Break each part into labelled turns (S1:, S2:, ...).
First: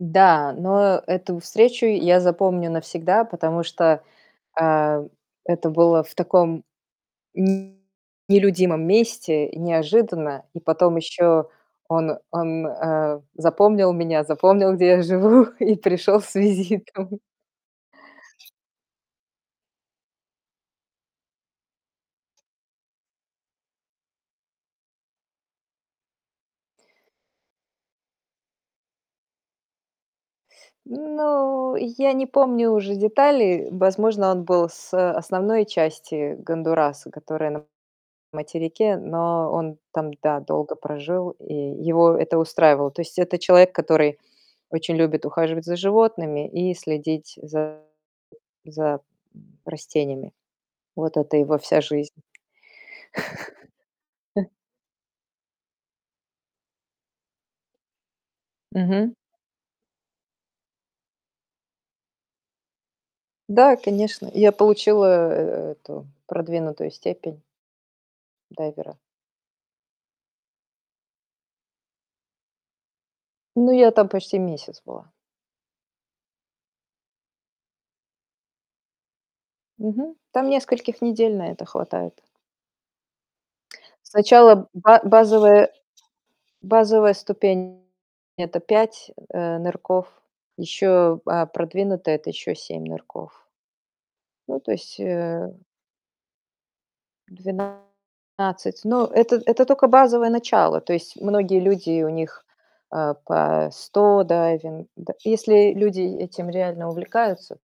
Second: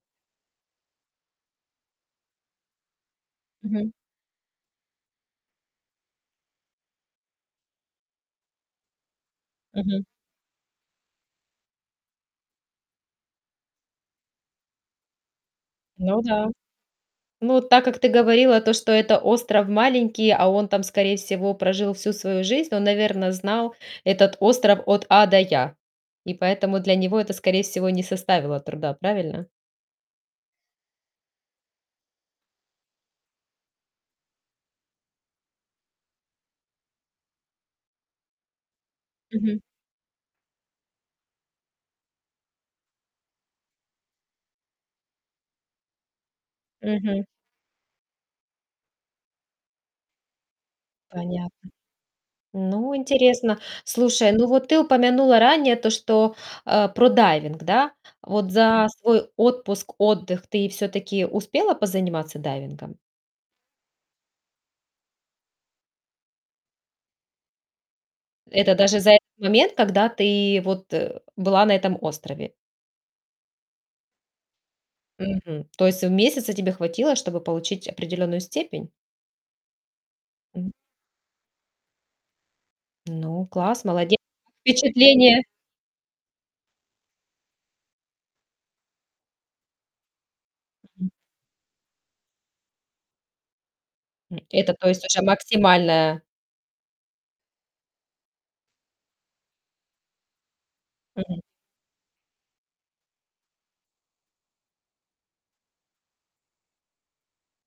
S1: Да, но эту встречу я запомню навсегда, потому
S2: Мгм.
S1: что, э, это было в таком м, нелюдимом месте и
S2: Мгм.
S1: неожиданно. И потом ещё он он, э, запомнил меня, запомнил, где я живу, и пришёл
S2: Ну
S1: с
S2: да.
S1: визитом.
S2: Ну, так как ты говорила то, что это остров маленький, а он там, скорее всего, прожил всю свою жизнь. Он, наверное, знал этот остров от А до Я. И поэтому для него это, скорее всего, не составило труда. Правильно?
S1: Ну, я не помню уже детали. Возможно, он был с основной части Гондураса, которая на материке, но
S2: Мгм.
S1: он там, да, долго прожил, и его это устраивало. То есть это человек, который очень любит ухаживать за животными и
S2: Мгм.
S1: следить за за, м, растениями. Вот это его
S2: Понятно.
S1: вся жизнь.
S2: Ну, интересно. Слушай, ну вот ты упомянула ранее то, что, а, про дайвинг, да? Вот за
S1: Мгм.
S2: свой отпуск, отдых ты всё-таки успела позаниматься дайвингом?
S1: Да, конечно. Я получилааа э эту продвинутую степень.
S2: Это
S1: Дайвера.
S2: даже за этот момент, когда ты вот, э, была на этом острове.
S1: Ну, я там почти месяц была.
S2: Мгм. То есть месяца тебе хватило, чтобы получить определённую степень?
S1: Мгм. Там
S2: М.
S1: нескольких недель на это хватает.
S2: Ну, класс, молодец! Как
S1: Сначала ба
S2: впечатления?
S1: базовая базовая ступень- это 5, э, нырков,
S2: Мгм.
S1: ещё, а, продвинутая- это ещё 7 нырков.
S2: М,
S1: Ну, то
S2: это, то
S1: есть,
S2: есть, уже
S1: э
S2: максимальная?
S1: 12. Но это это только базовое начало. То есть
S2: Мгм.
S1: многие люди, у них, э, по 100 дайвин д если люди этим реально увлекаются,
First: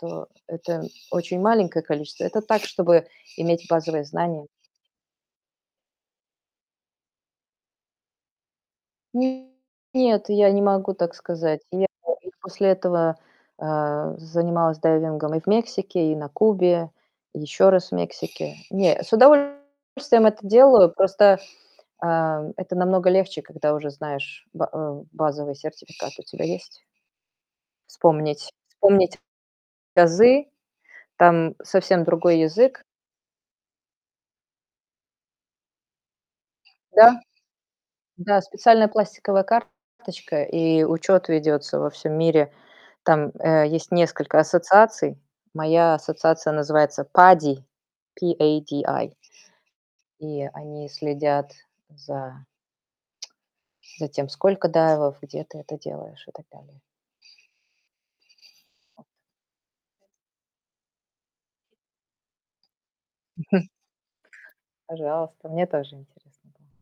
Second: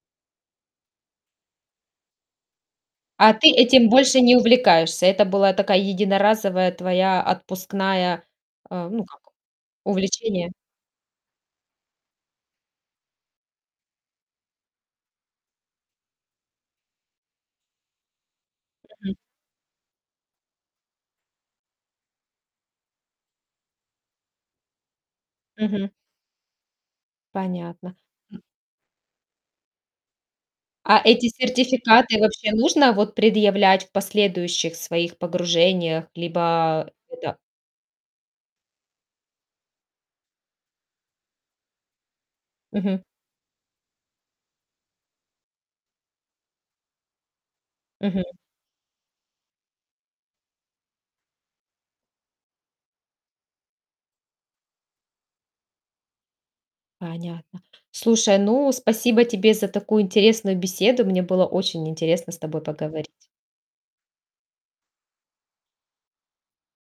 S1: то это очень маленькое количество. Это так, чтобы
S2: А ты
S1: иметь
S2: этим
S1: базовые
S2: больше не
S1: знания.
S2: увлекаешься. Это была такая единоразовая твоя отпускная а, ну, как,
S1: М, нет, я
S2: увлечение.
S1: не могу так сказать. Я даже после этого, э, занималась дайвингом и в Мексике, и на Кубе, и ещё раз в Мексике. Не, с
S2: Мгм.
S1: удовольствием это делаю. Просто, а, это намного легче, когда уже знаешь, ба э, базовый
S2: Мгм.
S1: сертификат у тебя есть.
S2: Понятно. М.
S1: Вспомнить вспомнить азы.
S2: А эти
S1: Там совсем
S2: сертификаты
S1: другой
S2: вообще
S1: язык.
S2: нужно вот предъявлять в последующих своих погружениях, либо
S1: Да.
S2: это?
S1: Да, специальная пластиковая карточка и учёт ведётся во всём мире.
S2: Мгм.
S1: Там, э, есть несколько ассоциаций. Моя ассоциация называется PADI,
S2: Мгм.
S1: P-A-D-I И они следят за за тем, сколько дайвов, где ты это делаешь, и так далее.
S2: Понятно. Слушай, ну,
S1: Вот.
S2: спасибо тебе за такую интересную беседу. Мне было очень интересно с тобой поговорить.
S1: Пожалуйста. Мне тоже интересно было.